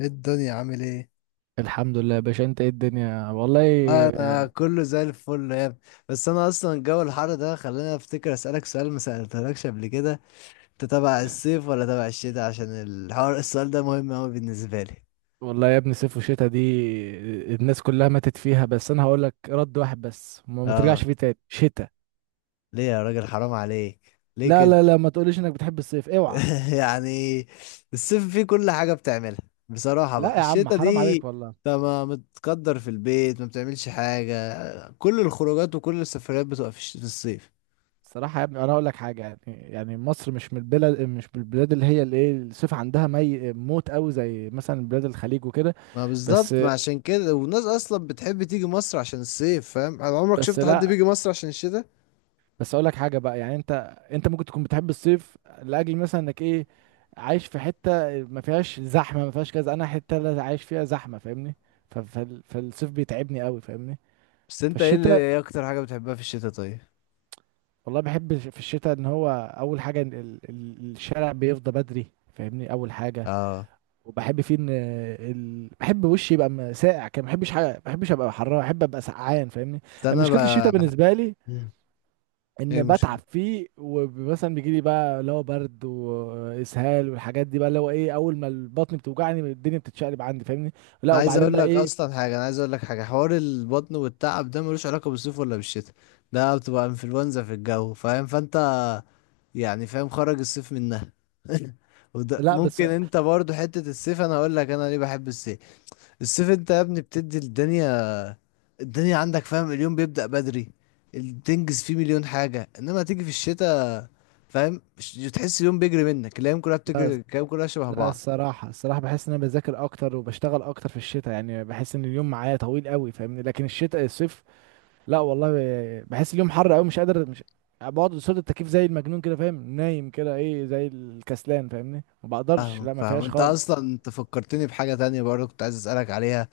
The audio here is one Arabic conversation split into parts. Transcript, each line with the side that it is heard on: left: ايه الدنيا عامل ايه؟
right: الحمد لله يا باشا، انت ايه الدنيا والله.
left: ما انا كله زي الفل يا ابني. بس انا اصلا جو الحر ده خلاني افتكر اسالك سؤال ما سالتهولكش قبل كده. انت تبع الصيف ولا تبع الشتاء؟ عشان الحوار السؤال ده مهم اوي بالنسبه لي.
right: والله يا ابني، صيف وشتا دي الناس كلها ماتت فيها، بس انا هقول لك رد واحد بس، ما
left: اه،
right: ترجعش فيه تاني شتا.
left: ليه يا راجل؟ حرام عليك. ليه
right: لا،
left: كده؟
right: لا، لا، ما تقوليش انك بتحب الصيف، اوعى.
left: يعني الصيف فيه كل حاجه بتعملها. بصراحه
right: لا
left: بقى
right: يا عم،
left: الشتاء
right: حرام
left: دي،
right: عليك والله.
left: انت ما متقدر في البيت، ما بتعملش حاجه. كل الخروجات وكل السفريات بتبقى في في الصيف.
right: الصراحة يا ابني، انا هقول لك حاجة. يعني مصر مش من البلاد اللي هي الايه، الصيف عندها مي موت قوي زي مثلا بلاد الخليج وكده.
left: ما
right: بس،
left: بالظبط، ما عشان كده والناس اصلا بتحب تيجي مصر عشان الصيف. فاهم؟ على عمرك
right: بس،
left: شفت حد
right: لا،
left: بيجي مصر عشان الشتاء؟
right: بس اقول لك حاجه بقى. يعني انت ممكن تكون بتحب الصيف لاجل مثلا انك ايه، عايش في حته ما فيهاش زحمه ما فيهاش كذا. انا حته لا عايش فيها زحمه، فاهمني؟ فالصيف بيتعبني قوي، فاهمني.
left: بس انت
right: فالشتاء،
left: ايه اكتر حاجة بتحبها في الشتاء؟ طيب.
right: والله بحب في الشتاء ان هو اول حاجه، إن الشارع بيفضى بدري، فاهمني. اول حاجه.
left: اه،
right: وبحب فيه ان بحب وشي يبقى ساقع كده. ما بحبش حاجه، ما بحبش ابقى حراره، بحب ابقى سقعان، فاهمني.
left: ده
right: يعني
left: انا
right: مشكله الشتاء
left: بقى.
right: بالنسبه لي
left: مم. ايه
right: ان
left: المشكلة؟
right: بتعب فيه، ومثلا بيجي لي بقى اللي هو برد واسهال والحاجات دي. بقى اللي هو ايه، اول ما البطن بتوجعني الدنيا بتتشقلب عندي، فاهمني. لا
left: انا عايز
right: وبعدين
left: اقول
right: بقى
left: لك
right: ايه.
left: اصلا حاجة، انا عايز اقول لك حاجة، حوار البطن والتعب ده ملوش علاقة بالصيف ولا بالشتاء. ده بتبقى انفلونزا في الجو، فاهم؟ فانت يعني فاهم خرج الصيف منها. وده
right: لا بس.
left: ممكن انت برضو حتة الصيف. انا هقول لك انا ليه بحب الصيف. الصيف انت يا ابني بتدي الدنيا. الدنيا عندك، فاهم، اليوم بيبدأ بدري. تنجز فيه مليون حاجة، انما تيجي في الشتاء، فاهم تحس اليوم بيجري منك. الايام كلها
right: لا،
left: بتجري، الايام كلها شبه
right: لا،
left: بعض.
right: الصراحه بحس ان انا بذاكر اكتر وبشتغل اكتر في الشتاء، يعني بحس ان اليوم معايا طويل قوي، فاهمني. لكن الشتاء، الصيف، لا والله، بحس اليوم حر قوي، مش قادر. مش بقعد قصاد التكييف زي المجنون كده، فاهم، نايم كده ايه زي الكسلان، فاهمني. ما بقدرش، لا،
left: فاهمك
right: ما
left: فاهم.
right: فيهاش
left: انت
right: خالص.
left: اصلا انت فكرتني بحاجة تانية برضه كنت عايز اسألك عليها.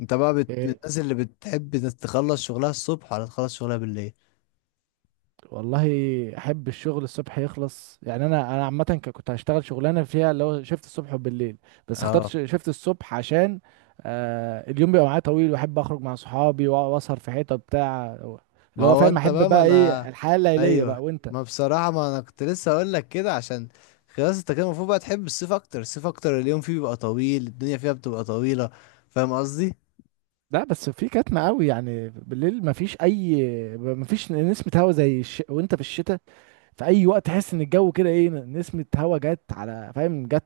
left: انت بقى من
right: إيه،
left: الناس اللي بتحب إنك تخلص شغلها الصبح ولا تخلص شغلها بالليل؟
right: والله احب الشغل الصبح يخلص. يعني انا عامه كنت هشتغل شغلانه فيها اللي هو شيفت الصبح وبالليل. بس اخترت
left: اه.
right: شيفت الصبح، عشان اليوم بيبقى معايا طويل، واحب اخرج مع صحابي واسهر في حته بتاع،
left: ما
right: اللي هو
left: هو
right: فاهم،
left: انت
right: احب
left: بقى ما
right: بقى ايه
left: انا.
right: الحياه الليليه
left: ايوه،
right: بقى. وانت؟
left: ما بصراحة ما انا كنت لسه اقول لك كده عشان خلاص. انت كده المفروض بقى تحب الصيف اكتر. الصيف اكتر اليوم فيه بيبقى طويل، الدنيا فيها بتبقى طويلة. فاهم قصدي؟
right: لا، بس في كتمة قوي. يعني بالليل مفيش نسمة هوا زي وانت في الشتاء، في اي وقت تحس ان الجو كده ايه، نسمة هوا جت على، فاهم، جت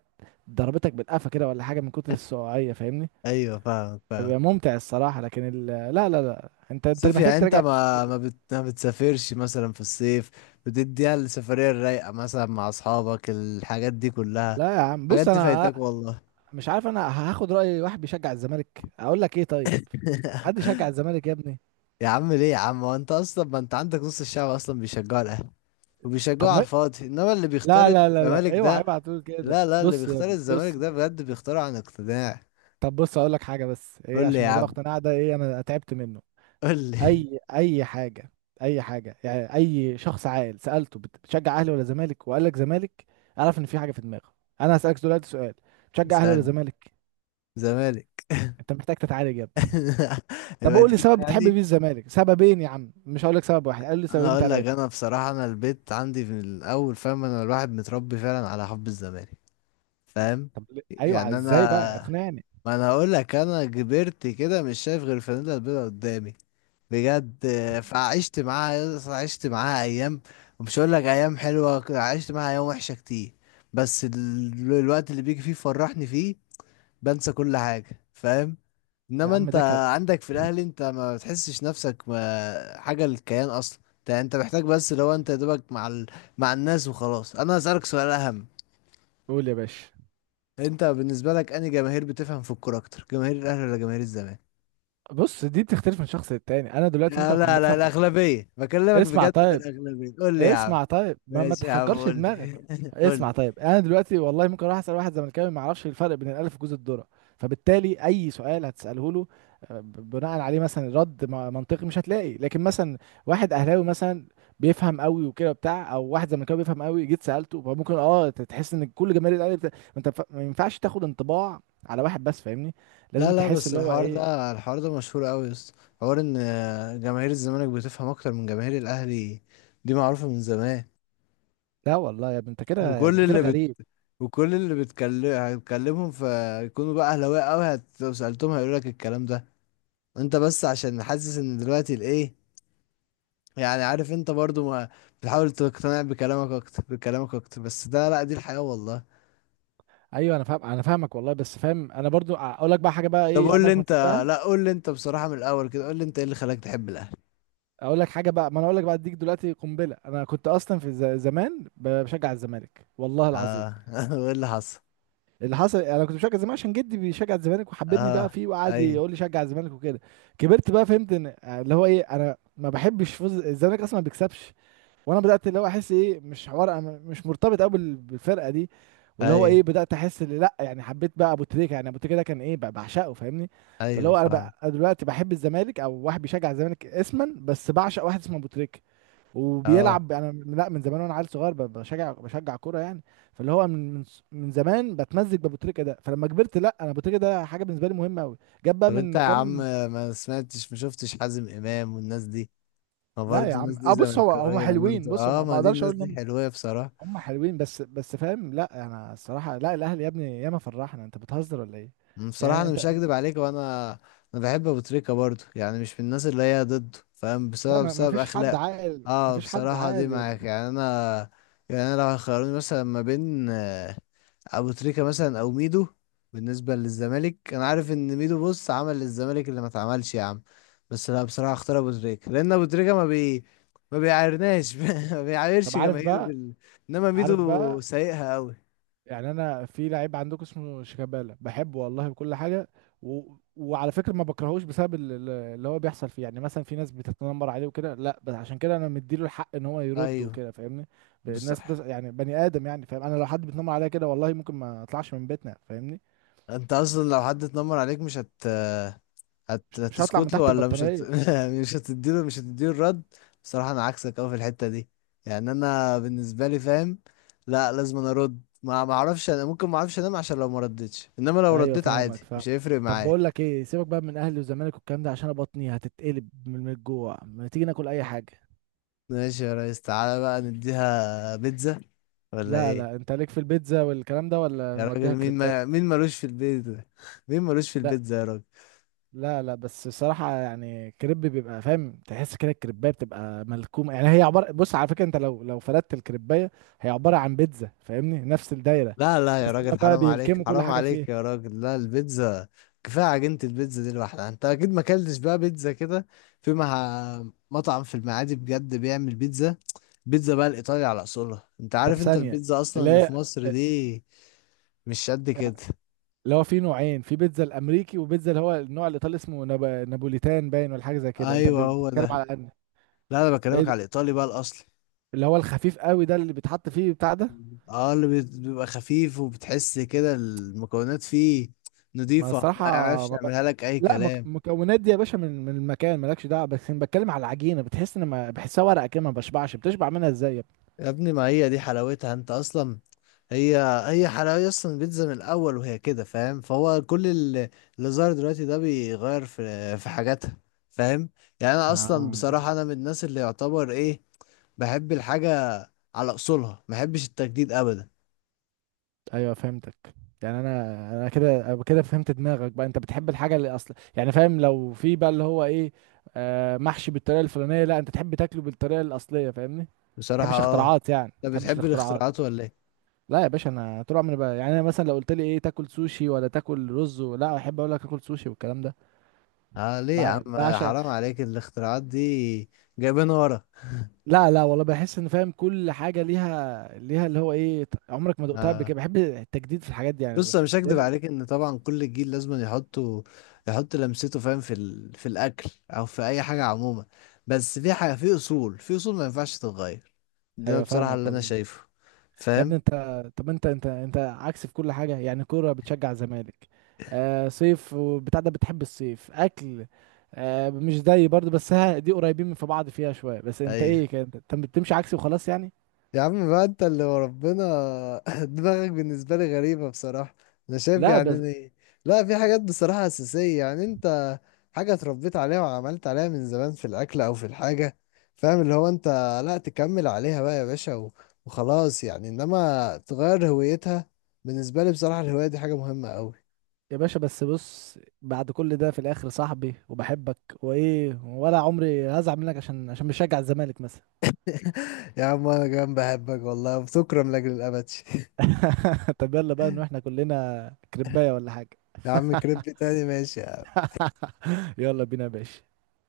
right: ضربتك بالقفا كده ولا حاجة من كتر السقوعية، فاهمني.
left: ايوه فاهمك فاهم.
right: بيبقى ممتع الصراحة. لكن لا، لا، لا، انت
left: صيف
right: محتاج
left: يعني؟ انت
right: تراجع نفسك يا ابني.
left: ما بتسافرش مثلا في الصيف؟ بتديها السفرية الرايقة مثلا مع اصحابك، الحاجات دي كلها.
right: لا يا عم،
left: الحاجات
right: بص
left: دي
right: انا
left: فايتك والله.
right: مش عارف، انا هاخد رأي واحد بيشجع الزمالك اقول لك ايه؟ طيب. حد يشجع الزمالك يا ابني؟
left: يا عم ليه يا عم؟ هو انت اصلا ما انت عندك نص الشعب اصلا بيشجعوا الاهلي
right: طب
left: وبيشجعوا على
right: ما،
left: الفاضي. انما اللي بيختار
right: لا، لا، لا،
left: الزمالك
right: لا، اوعى،
left: ده،
right: اوعى تقول كده.
left: لا لا، اللي
right: بص يا
left: بيختار
right: ابني،
left: الزمالك
right: بص.
left: ده بجد بيختاره عن اقتناع.
right: طب بص، اقول لك حاجة، بس ايه،
left: قول لي
right: عشان
left: يا
right: موضوع
left: عم.
right: اقتناع ده ايه، انا تعبت منه.
left: قول لي.
right: اي حاجة، اي حاجة. يعني اي شخص عاقل سألته بتشجع اهلي ولا زمالك وقال لك زمالك، اعرف ان في حاجة في دماغه. انا هسألك دلوقتي سؤال: بتشجع اهلي ولا
left: اسألني.
right: زمالك؟
left: زمالك.
right: انت محتاج تتعالج يا ابني. طب
left: يبقى
right: قول لي
left: كده
right: سبب بتحب
left: يعني.
right: بيه الزمالك. سببين يا عم، مش هقول لك سبب واحد. قال لي
left: انا
right: سببين
left: اقول لك،
right: ثلاثه.
left: انا بصراحه انا البيت عندي من الاول، فاهم، انا الواحد متربي فعلا على حب الزمالك. فاهم
right: طب ليه؟ ايوه،
left: يعني؟
right: ازاي بقى،
left: انا،
right: اقنعني.
left: ما انا هقول لك، انا كبرت كده مش شايف غير الفانيلا البيضاء قدامي بجد. آه، فعشت معاها، عشت معاها ايام. ومش هقول لك ايام حلوه، عشت معاها ايام وحشه كتير. بس الوقت اللي بيجي فيه فرحني فيه بنسى كل حاجه، فاهم؟
right: يا
left: انما
right: عم
left: انت
right: ده كده.
left: عندك في الاهلي انت ما بتحسش نفسك حاجه للكيان اصلا. انت محتاج بس. لو انت يا دوبك مع مع الناس وخلاص. انا هسألك سؤال اهم.
right: قول يا باشا.
left: انت بالنسبه لك، انهي جماهير بتفهم في الكوره اكتر، جماهير الاهلي ولا جماهير الزمالك؟
right: بص، دي بتختلف من شخص للتاني. انا دلوقتي ممكن
left: لا
right: اكون
left: لا لا،
right: بفهم.
left: الاغلبيه بكلمك،
right: اسمع
left: بجد من
right: طيب.
left: الاغلبيه. قول لي يا عم.
right: ما
left: ماشي يا عم،
right: تحجرش
left: قول لي.
right: دماغك.
left: قول
right: اسمع
left: لي.
right: طيب، انا دلوقتي والله ممكن اروح اسال واحد زملكاوي ما يعرفش الفرق بين الالف وجوز الذره. فبالتالي اي سؤال هتساله له، بناء عليه مثلا رد منطقي مش هتلاقي. لكن مثلا واحد اهلاوي مثلا بيفهم قوي وكده بتاع، او واحد زملكاوي بيفهم قوي جيت سالته، فممكن تحس ان كل جماهير الاهلي ما انت ما ينفعش تاخد انطباع على واحد بس، فاهمني.
left: لا
right: لازم
left: لا،
right: تحس
left: بس
right: اللي هو
left: الحوار
right: ايه.
left: ده الحوار ده مشهور قوي يا اسطى. حوار ان جماهير الزمالك بتفهم اكتر من جماهير الاهلي، دي معروفه من زمان.
right: لا والله يا ابني، انت كده،
left: وكل
right: انت كده
left: اللي
right: غريب.
left: وكل اللي بتكلم هتكلمهم فيكونوا بقى اهلاويه قوي، لو سالتهم هيقول لك الكلام ده. انت بس عشان حاسس ان دلوقتي الايه، يعني عارف انت برضو ما بتحاول تقتنع بكلامك اكتر، بكلامك اكتر. بس ده لا، دي الحياه والله.
right: ايوه، انا فاهم، انا فاهمك والله. بس فاهم، انا برضو اقول لك بقى حاجه بقى
left: طب
right: ايه
left: قول لي
right: عمرك ما
left: انت.
right: تصدقها.
left: لا قول لي انت بصراحه من الاول كده، قول لي انت ايه اللي خلاك تحب الاهلي.
right: اقول لك حاجه بقى، ما انا اقول لك بقى، اديك دلوقتي قنبله. انا كنت اصلا في زمان بشجع الزمالك والله العظيم.
left: اه. وايه اللي حصل؟
right: اللي حصل، انا كنت بشجع الزمالك عشان جدي بيشجع الزمالك وحببني بقى
left: اه.
right: فيه وقعد
left: ايوه
right: يقول لي شجع الزمالك وكده. كبرت بقى فهمت ان اللي هو ايه، انا ما بحبش فوز الزمالك، اصلا ما بيكسبش. وانا بدات اللي هو احس ايه، مش حوار. أنا مش مرتبط قوي بالفرقه دي. واللي هو
left: ايوه
right: ايه، بدات احس اللي لا، يعني حبيت بقى ابو تريكه. يعني ابو تريكه ده كان ايه، بعشقه، فاهمني. فاللي
left: ايوه
right: هو، انا
left: فاهم.
right: بقى، أنا دلوقتي بحب الزمالك او واحد بيشجع الزمالك اسما بس، بعشق واحد اسمه ابو تريكه.
left: اه
right: وبيلعب. انا لا، من زمان وانا عيل صغير بشجع كوره يعني. فاللي هو من زمان بتمزج بابو تريكه ده. فلما كبرت، لا، انا ابو تريكه ده حاجه بالنسبه لي مهمه قوي. جاب بقى
left: طب انت
right: من
left: يا عم،
right: كام.
left: ما سمعتش، ما شفتش حازم امام والناس دي؟ ما
right: لا يا
left: برضه الناس
right: عم،
left: دي
right: بص هو هم
left: زملكاوية
right: حلوين،
left: برضه.
right: بص هم،
left: اه،
right: ما
left: ما دي
right: اقدرش
left: الناس دي
right: اقول.
left: حلوة بصراحة.
right: هم حلوين بس فاهم. لا انا الصراحه، لا، الاهلي يا ابني ياما فرحنا. انت بتهزر ولا ايه؟
left: بصراحة
right: يعني
left: انا مش
right: انت،
left: هكدب عليك، وانا انا بحب ابو تريكة برضه، يعني مش من الناس اللي هي ضده، فاهم،
right: لا،
left: بسبب
right: ما
left: بسبب
right: فيش حد
left: اخلاقه.
right: عاقل، ما
left: اه
right: فيش حد
left: بصراحة دي
right: عاقل.
left: معاك. يعني انا، يعني انا لو هيخيروني مثلا ما بين ابو تريكة مثلا او ميدو، بالنسبة للزمالك انا عارف ان ميدو بص عمل للزمالك اللي ما اتعملش يا عم. بس لا بصراحة اختار ابو تريكة، لان ابو تريكة ما بيعايرناش. ما
right: طب
left: بيعايرش
right: عارف
left: جماهيره
right: بقى
left: بال. انما
right: عارف
left: ميدو
right: بقى
left: سايقها قوي.
right: يعني انا في لعيب عندكم اسمه شيكابالا، بحبه والله بكل حاجه و... وعلى فكره ما بكرهوش بسبب اللي هو بيحصل فيه. يعني مثلا في ناس بتتنمر عليه وكده، لا، بس عشان كده انا مديله الحق ان هو يرد
left: ايوه
right: وكده، فاهمني. الناس
left: بصح.
right: يعني بني ادم يعني، فاهم، انا لو حد بيتنمر عليا كده والله ممكن ما اطلعش من بيتنا، فاهمني.
left: انت اصلا لو حد اتنمر عليك مش
right: مش هطلع من
left: هتسكت له،
right: تحت
left: ولا مش
right: البطانيه.
left: مش هتديله الرد. بصراحة انا عكسك اوي في الحتة دي. يعني انا بالنسبة لي فاهم لا لازم انا ارد. ما اعرفش، انا ممكن ما اعرفش انام عشان لو ما ردتش. انما لو
right: ايوه،
left: رديت
right: فاهمك
left: عادي مش
right: فاهم.
left: هيفرق
right: طب
left: معايا.
right: بقول لك ايه، سيبك بقى من اهلي والزمالك والكلام ده، عشان أنا بطني هتتقلب من الجوع. ما تيجي ناكل اي حاجه.
left: ماشي يا ريس، تعالى بقى نديها بيتزا ولا
right: لا، لا،
left: ايه؟
right: انت ليك في البيتزا والكلام ده ولا
left: يا راجل،
right: نوديها
left: مين
right: كريبات؟
left: ما... مين ملوش في البيتزا؟ مين ملوش في
right: لا،
left: البيتزا يا راجل؟
right: لا، لا، بس الصراحه يعني كريب بيبقى، فاهم، تحس كده الكريبايه بتبقى ملكومه، يعني هي عباره، بص على فكره انت لو فردت الكريبايه، هي عباره عن بيتزا، فاهمني، نفس الدايره.
left: لا لا يا
right: بس هما
left: راجل،
right: بقى
left: حرام عليك،
right: بيلكموا كل
left: حرام
right: حاجه فيها.
left: عليك يا راجل، لا البيتزا. كفايه عجينه البيتزا دي لوحدها. انت اكيد ما اكلتش بقى بيتزا كده. في مع، مطعم في المعادي بجد بيعمل بيتزا، بيتزا بقى الايطالي على اصولها. انت
right: طب
left: عارف انت
right: ثانيه،
left: البيتزا اصلا
right: اللي
left: اللي في
right: هي
left: مصر دي مش قد كده.
right: اللي هو في نوعين، في بيتزا الامريكي وبيتزا اللي هو النوع الايطالي اسمه نابوليتان باين ولا حاجه زي كده. انت
left: ايوه هو
right: بتتكلم
left: ده.
right: على ان...
left: لا انا
right: ايه
left: بكلمك
right: ده؟
left: على الايطالي بقى الاصلي.
right: اللي هو الخفيف قوي ده، اللي بيتحط فيه بتاع ده.
left: اه اللي بيبقى خفيف، وبتحس كده المكونات فيه
right: ما
left: نضيفه، ما
right: الصراحه،
left: يعرفش
right: ما ب...
left: يعملها لك اي
right: لا،
left: كلام.
right: مكونات دي يا باشا من المكان مالكش دعوه، بس انا بتكلم على العجينه، بتحس ان ما بحسها ورقه كده، ما بشبعش، بتشبع منها ازاي يا ابني؟
left: يا ابني ما هي دي حلاوتها. انت اصلا هي هي حلاوه اصلا البيتزا من الاول، وهي كده فاهم. فهو كل اللي ظهر دلوقتي ده بيغير في حاجاتها، فاهم؟ يعني انا اصلا
right: آه.
left: بصراحه انا من الناس اللي يعتبر ايه، بحب الحاجه على اصولها، ما بحبش التجديد ابدا.
right: ايوه، فهمتك. يعني انا كده، أنا كده فهمت دماغك بقى. انت بتحب الحاجه اللي اصلا يعني فاهم، لو في بقى اللي هو ايه، محشي بالطريقه الفلانيه، لا انت تحب تاكله بالطريقه الاصليه، فاهمني. ما
left: بصراحه
right: تحبش
left: اه.
right: اختراعات، يعني ما
left: انت
right: تحبش
left: بتحب
right: الاختراعات.
left: الاختراعات ولا ايه؟
right: لا يا باشا، انا طول عمري بقى، يعني انا مثلا لو قلت لي ايه تاكل سوشي ولا تاكل رز، لا احب اقول لك اكل سوشي والكلام ده.
left: اه ليه يا عم؟
right: بعشق.
left: حرام عليك الاختراعات دي، جايبين ورا.
right: لا، لا، والله بحس ان فاهم، كل حاجه ليها اللي هو ايه، عمرك ما دقتها قبل
left: آه.
right: كده، بحب التجديد في الحاجات دي يعني
left: بص انا مش هكدب
right: دايما.
left: عليك ان طبعا كل جيل لازم يحطوا، يحط لمسته، فاهم، في في الاكل او في اي حاجه عموما، بس في حاجه في اصول ما ينفعش تتغير. ده
right: ايوه،
left: بصراحه
right: فاهمك
left: اللي انا
right: والله.
left: شايفه،
right: يا
left: فاهم؟
right: ابني انت، طب انت عكس في كل حاجه. يعني كوره بتشجع الزمالك، صيف وبتاع ده بتحب الصيف، اكل، مش زي برضه بس ها، دي قريبين من في بعض فيها شويه، بس انت
left: ايوه
right: ايه كده، انت بتمشي عكسي وخلاص يعني.
left: يا عم بقى، انت اللي وربنا. دماغك بالنسبة لي غريبة بصراحة. انا شايف
right: لا بس
left: يعني، إن- لا، في حاجات بصراحة أساسية، يعني انت حاجة اتربيت عليها وعملت عليها من زمان، في الأكل أو في الحاجة، فاهم، اللي هو انت لا تكمل عليها بقى يا باشا وخلاص، يعني انما تغير هويتها، بالنسبة لي بصراحة الهواية دي حاجة مهمة أوي.
right: يا باشا، بس بص، بعد كل ده في الاخر صاحبي وبحبك، وايه ولا عمري هزعل منك عشان بشجع الزمالك مثلا؟
left: يا عم انا كمان بحبك والله وبتكرم لأجل الأبد.
right: طب يلا بقى ان احنا كلنا كربايه ولا حاجه؟
left: يا عم كريب تاني، ماشي يا عم.
right: يلا بينا يا باشا.